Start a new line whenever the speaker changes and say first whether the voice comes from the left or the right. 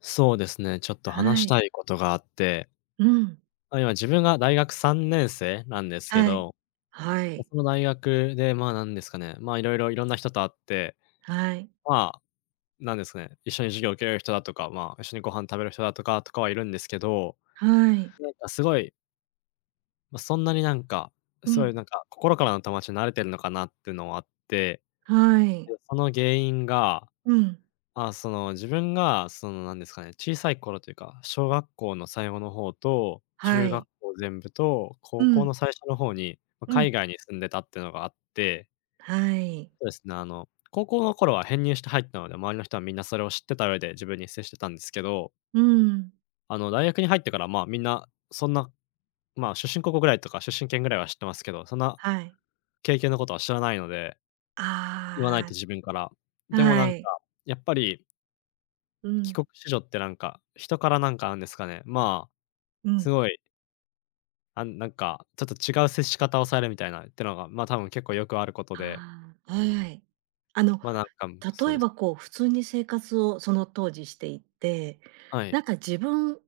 left: そうですね、ちょっと話
right: は
left: した
right: い。
left: いことがあって。
right: うーん。
left: あ、今自分が大学3年生なんですけ
right: はい。
left: ど、
right: はい。
left: その大学で、まあ、なんですかね、まあ、いろいろ、いろんな人と会って、
right: はい。
left: まあ、なんですかね、一緒に授業を受ける人だとか、まあ、一緒にご飯食べる人だとかとかはいるんですけど、
right: はい。
left: なんかすごいま、そんなになんか、
right: う
left: そういう
right: ん。
left: なんか、心からの友達になれてるのかなっていうのはあって。
right: はい。
left: で、その原因が、
right: うん。
left: まあ、その自分がそのなんですかね、小さい頃というか、小学校の最後の方と、
right: は
left: 中学
right: い。
left: 校全部と、
right: う
left: 高校の
right: ん。
left: 最初の方に、ま、
right: う
left: 海
right: ん。
left: 外に住んでたっていうのがあって
right: はい。
left: そうですね、あの、高校の頃は編入して入ったので、周りの人はみんなそれを知ってた上で自分に接してたんですけど。
right: うーん。
left: あの、大学に入ってから、まあ、みんな、そんな、まあ、出身高校ぐらいとか出身県ぐらいは知ってますけど、そんな
right: はい。
left: 経験のことは知らないので言わない
right: あ
left: と自分から。
right: あ、
left: でもな
right: は
left: んか、
right: い。
left: やっぱり
right: う
left: 帰
right: ん。
left: 国子女ってなんか、人からなんか、なんですかね、まあ、
right: う
left: す
right: ん。
left: ごい。あんなんか、ちょっと違う接し方をされみたいなってのが、ま、多分結構よくあることで。
right: ああ、はい。あの、
left: まあ、なんか、そう
right: 例え
left: ですね。
right: ばこう、普通に生活をその当時していて、
left: はい。
right: なんか自分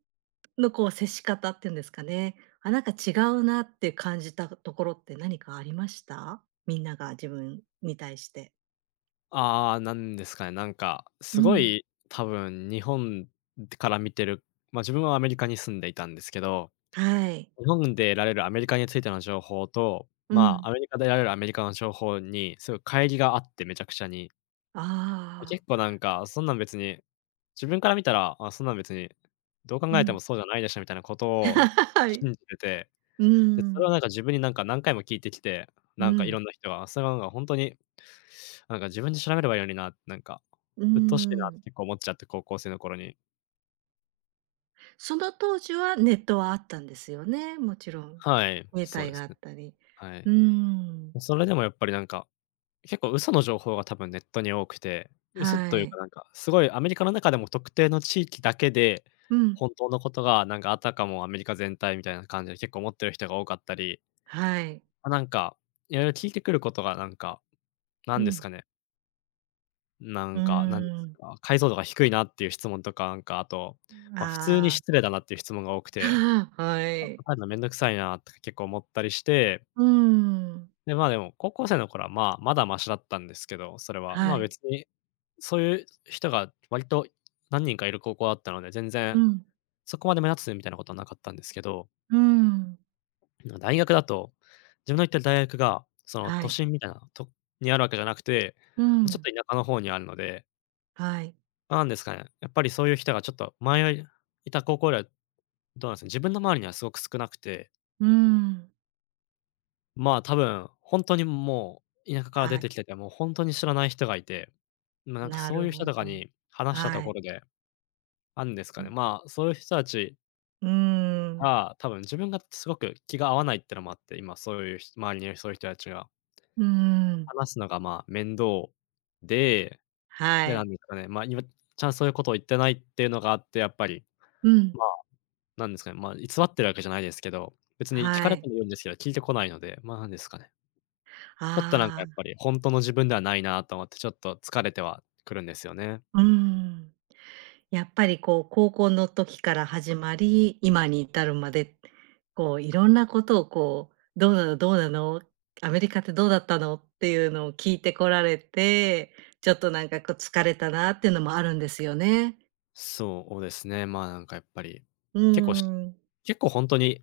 right: のこう、接し方ってんですかね、あ、なんか違うなって感じたところって何かありました？みんなが自分に対して。
left: ああ、なんですかね、なんか、
right: う
left: す
right: ー
left: ご
right: ん。
left: い、多分日本ってから見てる、ま、自分はアメリカに住んでいたんですけど、
right: はい。
left: 日本で得られるアメリカについての情報と、
right: う
left: まあ、
right: ん。
left: アメリカで得られるアメリカの情報にすごい乖離があってめちゃくちゃに。
right: ああ。
left: 結構なんか、そんなん別に、自分から見たら、あ、そんなん別に、どう
right: う
left: 考えても
right: ん。
left: そうじゃないでしょみたいなことを
right: はい。う
left: 信じてて、
right: ー
left: で、それを
right: ん。
left: なんか、自分になんか、何回も聞いてきて、
right: う
left: なんか、い
right: ん。
left: ろんな人は、それはなんか、ほんとに、なんか「自分で調べればいいのにな」、なんか、
right: うー
left: 「鬱陶しいな」って
right: ん。
left: 結構思っちゃって、高校生の頃に。
right: ああ、その当時はネットはあったんですよね、もちろん。
left: はい、
right: 携
left: そう
right: 帯
left: で
right: があ
left: すね。
right: ったり。
left: はい。
right: うーん。
left: それでもやっぱりなんか、結構嘘の情報が多分ネットに多くて、嘘
right: は
left: というか
right: い。
left: なんか、すごいアメリカの中でも特定の地域だけで、
right: うん。
left: 本当のことがなんか、あたかもアメリカ全体みたいな感じで結構思ってる人が多かったり。
right: はい。
left: あ、なんか、色々聞いてくることがなんか、な
right: う
left: んです
right: ん。
left: かね。な
right: う
left: んかなんか、
right: ん。
left: 解像度が低いなっていう質問とか、なんか、あと、
right: ん、
left: ま、普通に
right: ああ。
left: 失礼だなっていう質問が多くて、
right: ああ、は
left: なんか
right: い。
left: 入るの面倒くさいなとか結構思ったりして
right: うん。
left: で、ま、でも高校生の頃はまあ、まだマシだったんですけど、それは。ま
right: は
left: あ、
right: い。
left: 別にそういう人が割と何人かいる高校だったので、全
right: う
left: 然
right: ん。
left: そこまで目立つみたいなことはなかったんですけど。
right: うん。
left: あの、大学だと、自分の行ってる大学がその
right: は
left: 都
right: い。
left: 心みたいなとにあるわけじゃなくて、
right: う
left: ちょっと
right: ん。
left: 田舎の方にあるので。
right: はい。
left: なんですかね、やっぱりそういう人がちょっと、前いた高校よりはどうなんですね、自分の周りにはすごく少なくて。
right: うん。
left: まあ、多分、本当にもう田舎から出
right: はい。
left: てきてて、もう本当に知らない人がいて、ま、なんか
right: な
left: そう
right: る
left: いう人
right: ほ
left: とか
right: ど、
left: に話したと
right: は
left: こ
right: い。
left: ろで、あんですか
right: う
left: ね、
right: ん。
left: まあそういう人たち
right: うん。
left: が、多分自分がすごく気が合わないっていうのもあって、今そういうひ周りにいるそういう人たちが。
right: うん。
left: 話すのがまあ、面倒で、
right: は
left: で、なん
right: い。
left: ですかね、まあ、今、ちゃんそういうことを言ってないっていうのがあって、やっぱり。
right: うん。
left: まあ、なんですかね、ま、偽ってるわけじゃないですけど、別に訊か
right: は
left: れて
right: い。
left: もいいんですけど、訊いてこないので、まあなんですかね。ちょっと、なんか、
right: あ
left: やっ
right: あ。
left: ぱり本当の自分ではないなと思って、ちょっと疲れてはくるんですよね。
right: うん。やっぱり、こう、高校の時から始まり、今に至るまで、こう、いろんなことをこう、「どうなのどうなの、アメリカってどうだったの？」っていうのを訊いてこられて、ちょっと、なんか、こう、疲れたなっていうのもあるんですよね。
left: そうですね。まあ、なんか、やっぱり
right: う
left: 結構し
right: ん。
left: 結構本当に、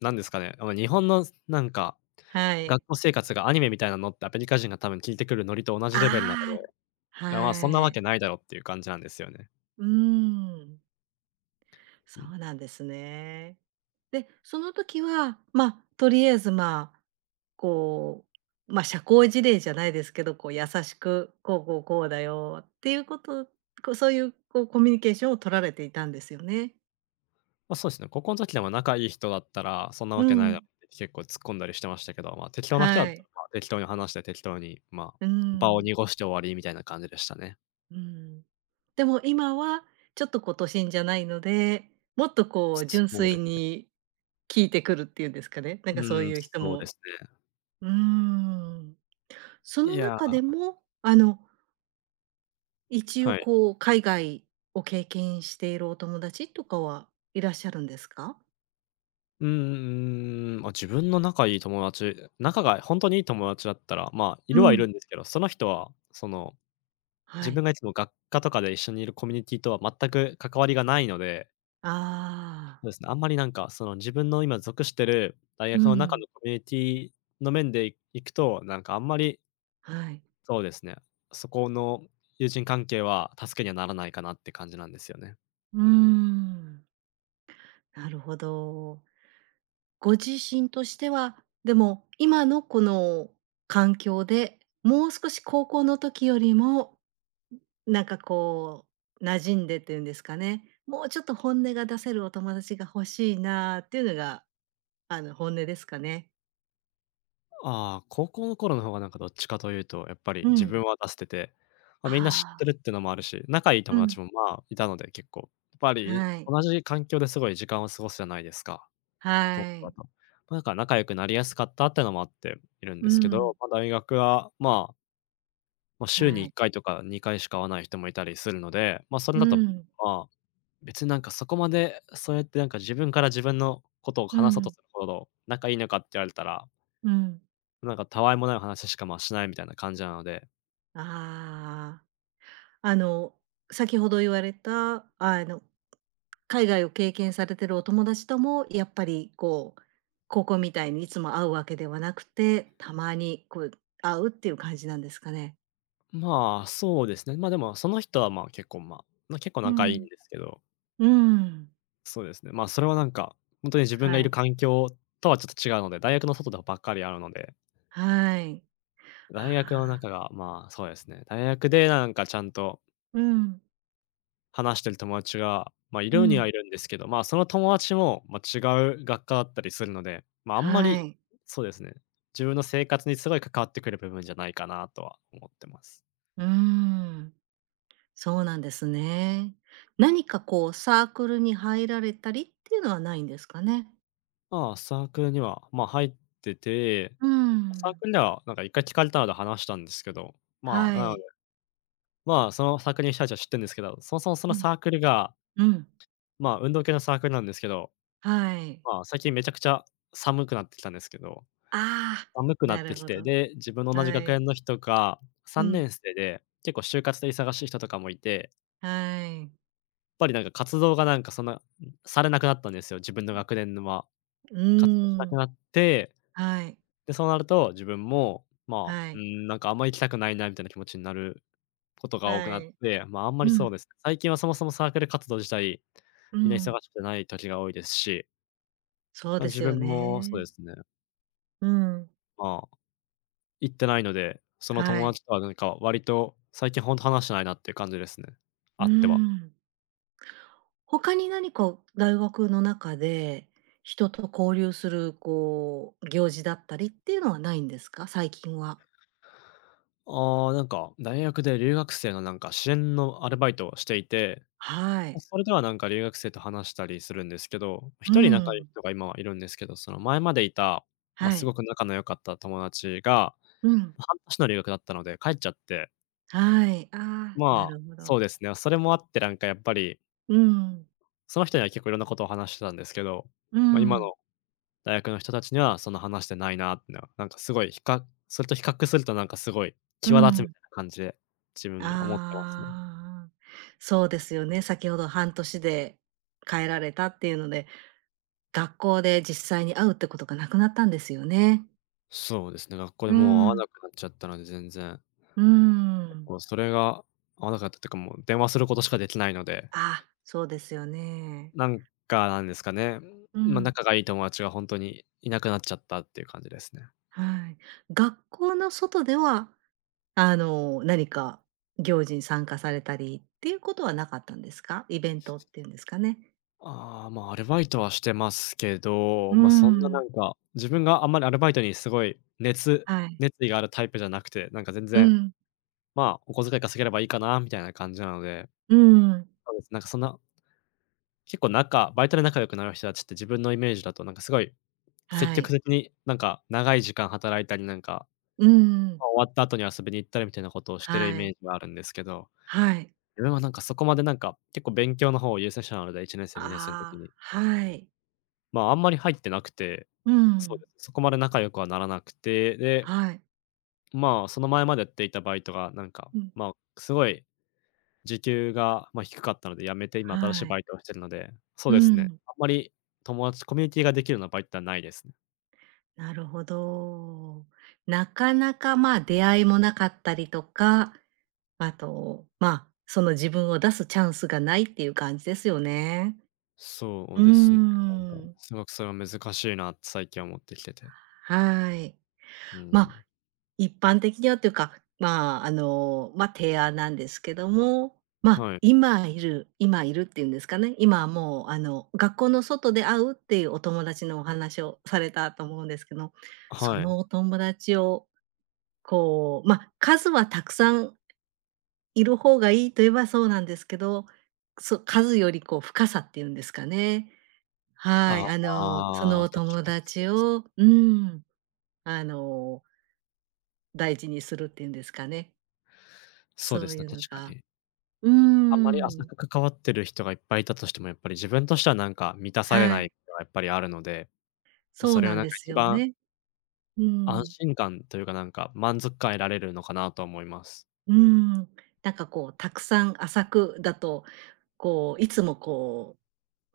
left: なんですかね、「日本のせ」なんか、
right: はい。
left: 「学校生活がアニメみたいなの？」ってアメリカ人が多分訊いてくるノリと同じレベルなの
right: ああ、
left: で、まあそんな
right: は
left: わ
right: い。
left: けないだろっていう感じなんですよね。
right: うん。
left: う
right: そ
left: ん。
right: うなんですね。で、その時は、ま、とりあえずまあ、こう、ま、社交辞令じゃないですけど、こう優しく、こうこうこうだよっていうこと、コそういう、こう、コミュニケーションを取られていたんですよね。
left: ま、そうですね、高校の時でも仲いい人だったら、そんなわ
right: う
left: けないだっ
right: ん。
left: て結構突っ込んだりしてましたけど、ま、適当な人だ
right: は
left: った
right: い。
left: らまあ、適当に話して適当にまあ、
right: う
left: 場を
right: ん。
left: 濁して終わりみたいな感じでしたね。
right: うん。でも今はちょっと、こう、都心じゃないので、もっとこう、純
left: そう
right: 粋
left: ですね。
right: に訊いてくるっていうんですかね？なんかそう
left: ん、
right: いう人
left: そうで
right: も、
left: すね。
right: うん。そ
left: い
right: の
left: や。
right: 中でもあの一応
left: はい。
right: こう海外を経験しているお友達とかはいらっしゃるんですか？
left: うんうん、ま、自分の仲いい友達、仲が本当にいい友達だったら、まあ、い
right: う
left: るはいる
right: ん。
left: んですけど、その人はその、自
right: はい。
left: 分がいつも学科とかで一緒にいるコミュニティとは全く関わりがないので。
right: ああ。
left: そうですね、あんまりなんか、その、自分の今属してる大
right: う
left: 学の中
right: ん。
left: のコミュニティの面でいくと、なんかあんまり
right: はい。
left: そうですね。そこの友人関係は助けにはならないかなって感じなんですよね。
right: うん。なるほど。ご自身としては、でも今のこの、環境で、もう少し高校の時よりも、なんか、こう、馴染んでっていうんですかね？もうちょっと本音が出せるお友達が欲しいなっていうのがあの、本音ですかね？
left: ああ、高校の頃の方がなんかどっちかというと、やっぱり
right: う
left: 自分
right: ん。
left: は出してて、ま、みんな知って
right: あ
left: るっ
right: あ。
left: てのもあるし、仲いい
right: う
left: 友
right: ん。
left: 達も、まあ、いたので結構。ぱり
right: はい。
left: 同じ環境ですごい時間を過ごすじゃないですか。高
right: は
left: だ
right: い。
left: と。なんか仲良くなりやすかったってのもあって、いるん
right: う
left: で
right: ー
left: すけど、
right: ん。
left: ま、大学は、まあま、週に
right: は
left: いっ
right: い。
left: かいとか2回しか会わない人もいたりするので、ま、それ
right: う
left: だと、
right: ーん。
left: まあ、別になんかそこまで、そうやってなんか自分から自分のことを
right: う
left: 話そうと
right: ん。
left: するほど、仲いいのかって言われたら
right: うん。
left: なんか、たわいもない話しか、ま、しないみたいな感じなので
right: ああ、あの、先ほど言われた、あの、海外を経験されてるお友達ともやっぱりこう、高校みたいにいつも会うわけではなくて、たまにこう、会うっていう感じなんですかね。
left: ん、まあ、そうですね。ま、でも、その人はまあ、結構、ま、な結構
right: う
left: 仲いいん
right: ん。
left: ですけど
right: うーん。
left: そうですね。ま、それはなんか、ほんとに自分がい
right: は
left: る
right: い。
left: 環境とはちょっと違うので、大学の外だばっかり会うので
right: はい、は
left: 大学の
right: あ。
left: 中が、まあ、そうですね、大学でなんかちゃんと
right: うん。
left: 話してる友達が、ま、い
right: うー
left: るには
right: ん。
left: いるんですけど、ま、その友達も、ま、違う学科だったりするので、ま、あんま
right: はー
left: り、
right: い。
left: そうですね、自分の生活にすごい関わってくる部分じゃないかなとは思ってます。
right: うーん。そうなんですね。何か、こう、サークルに入られたりっていうのはないんですかね？
left: ま、サークルには、ま、入ってて、
right: うー
left: サー
right: ん。
left: クルでは、なんか、1回聞かれたあで話したんですけど、ま、
right: は
left: なので、
right: い。
left: ま、そのサークルの人達は知ってるんですけど、そもそもそ
right: う
left: のサ
right: ん。
left: ークルが、
right: うん。
left: ま、運動系のサークルなんですけど、
right: はい。
left: ま、最近めちゃくちゃ寒くなってきたんですけど、
right: ああ、
left: 寒くな
right: な
left: って
right: る
left: き
right: ほ
left: て、
right: ど
left: で、自分の同じ
right: は
left: 学園
right: い。
left: の人が、さ
right: う
left: んね
right: ん。
left: んせいで、結構就活で忙しい人とかもいて
right: はい。
left: やっぱり、なんか、活動が、なんか、そんな、されなくなったんですよ、自分の
right: うん。
left: 学年のは、
right: う
left: 活動しな
right: ー
left: く
right: ん、
left: なって、
right: はい。
left: で、そうなると、自分も、ま、
right: は
left: うー
right: い。
left: ん、なんか、あんま行きたくないなみたいな気持ちになることが多く
right: は
left: なっ
right: い。
left: て、ま、あんま
right: う
left: りそう
right: ん。
left: ですね。最近はそもそもサークル活動自体、
right: う
left: みんな忙
right: ん。
left: しくない時が多いですし
right: そう
left: ま、
right: で
left: 自
right: すよ
left: 分もそうで
right: ね。
left: すね。
right: うん。
left: まあ、行ってないので、その
right: は
left: 友
right: い。
left: 達とはなんか、割と最近ほんと話してないなっていう感じですね。
right: うー
left: 会っては
right: ん。他に何か大学の中で、人と交流するこう、行事だったりっていうのはないんですか？最近は。
left: あ、なんか、大学で留学生のなんか、支援のアルバイトをしていて、
right: は
left: で、
right: い。
left: それではなんか、留学生と話したりするんですけど、
right: うー
left: 一人仲良い
right: ん。
left: 人が今はいるんですけど、その前までいた、ま、
right: は
left: すご
right: い。
left: く仲の良かった友達が、
right: うん。
left: 半年の留学だったので帰っちゃって
right: はい、あ、な
left: ま、
right: るほ
left: そ
right: ど。
left: うですね。それもあって、なんかやっぱり
right: うーん。
left: その人には結構いろんなことを話してたんですけど、
right: う
left: ま、今
right: ん。
left: の大学の人たちにはそんな話してないなって、なんかすごい、ひかそれと比較すると、なんかすごい
right: う
left: 際立つみ
right: ん。
left: たいな感じで、自分が思ってますね。
right: ああ、そうですよね、先ほど半年で帰られたっていうので、学校で実際に会うってことがなくなったんですよね。
left: そうですね、学校で
right: うー
left: もう会わな
right: ん。
left: くなっちゃったので、全然。
right: うーん。
left: もうそれが合わなかったっていうかもう電話することしかできないので。
right: あ、そうですよね。
left: なんか、なんですかね、
right: う
left: ま、
right: ん。
left: 仲がいい友達は本当にいなくなっちゃったっていう感じですね。
right: はい。学校の外では、あの何か行事に参加されたりっていうことはなかったんですか？イベントっていうんですかね。
left: あ、ま、アルバイトはしてますけど、
right: うー
left: まそんなな
right: ん。
left: んか、自分があんまりアルバイトにすごい熱
right: はい。
left: 熱意があるタイプじゃなくて、なんか全
right: う
left: 然
right: ん。
left: ま、お小遣い稼げればいいかなみたいな感じなので、
right: うーん。
left: そうです。なんかそんな結構仲、バイトで仲良くなる人たちって自分のイメージだと、なんかすごい、積
right: は
left: 極
right: い。
left: 的になんか長い時間働いたりなんか、
right: うー
left: ま、
right: ん。
left: 終わった後に遊びに行ったりみたいなことをしてるイ
right: は
left: メー
right: い。
left: ジがあるんですけど、
right: はい。
left: 俺はなんかそこまでなんか、結構勉強の方を優先したので、1年生、2年生の時
right: あ、
left: に。
right: はい。
left: ま、あんまり入ってなくて、
right: う
left: そうで
right: ん。
left: す、そこまで仲良くはならなくて、で
right: はい。
left: まあ、その前までやっていたバイトが、なんか、
right: うん。
left: ま、すごい、時給がま、低かったので辞めて今新しい
right: はい。
left: バイトをしているので、そう
right: う
left: ですね、
right: ん。
left: あんまり友達、コミュニティができるようなバイトってのはないですね。
right: なるほど。なかなか、まあ、出会いもなかったりとか、あと、まあ、その自分を出すチャンスがないっていう感じですよね。
left: そ
right: う
left: う
right: ー
left: ですね、なんか
right: ん。
left: すごく、「それは難しいな」って最近は思ってきてて。
right: はい。
left: うー
right: まあ、
left: ん。
right: 一般的にはっていうか、まあ、あの、まあ、提案なんですけども、まあ、
left: はい。
right: 今いる今いるっていうんですかね、今はもう、あの、学校の外で会うっていうお友達のお話をされたと思うんですけど、そ
left: はい。
right: のお友達を、こう、まあ、数はたくさんいる方がいいと言えば、そうなんですけど、そ数よりこう、深さっていうんですかね。は
left: あ
right: い、あの、そ
left: あ、
right: の
left: 確
right: 友
left: かそう
right: 達
left: です。
right: を、うーん、あの、大事にするっていうんですかね。
left: そうで
right: そう
left: すね、
right: いうの
left: 確か
right: が、
left: に。
right: うー
left: あんまり浅
right: ん。
left: く関わっている人がいっぱいいたとしても、やっぱり自分としてはなんか、満たされ
right: は
left: な
right: い。
left: いことがやっぱりあるので、まあ、
right: そ
left: そ
right: う
left: れは
right: なん
left: なんか
right: です
left: 一
right: よ
left: 番
right: ね。う
left: 安
right: ん。
left: 心感というか、なんか、満足感を得られるのかなと思います。
right: うーん、なんかこう、たくさん浅くだと、こう、いつもこ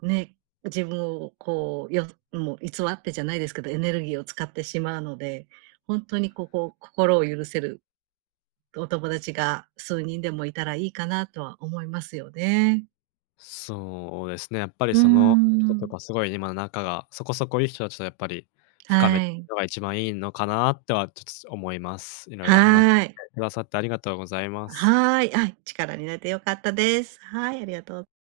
right: うね、自分をこう、よも偽ってじゃないですけど、エネルギーを使ってしまうので、本当にここ心を許せるお友達が数人でもいたらいいかなとは思いますよね。
left: そうですね、やっぱり、
right: うー
left: その
right: ん
left: 人
right: う
left: と
right: ん。
left: かすごい今、仲がそこそこいい人たちとやっぱり深
right: は
left: め
right: い。
left: のが一番いいのかなとはちょっと思います。いろいろ話し
right: はい。
left: くださってありがとうございます。
right: はい、あ、力になって良かったです。はいありがとう。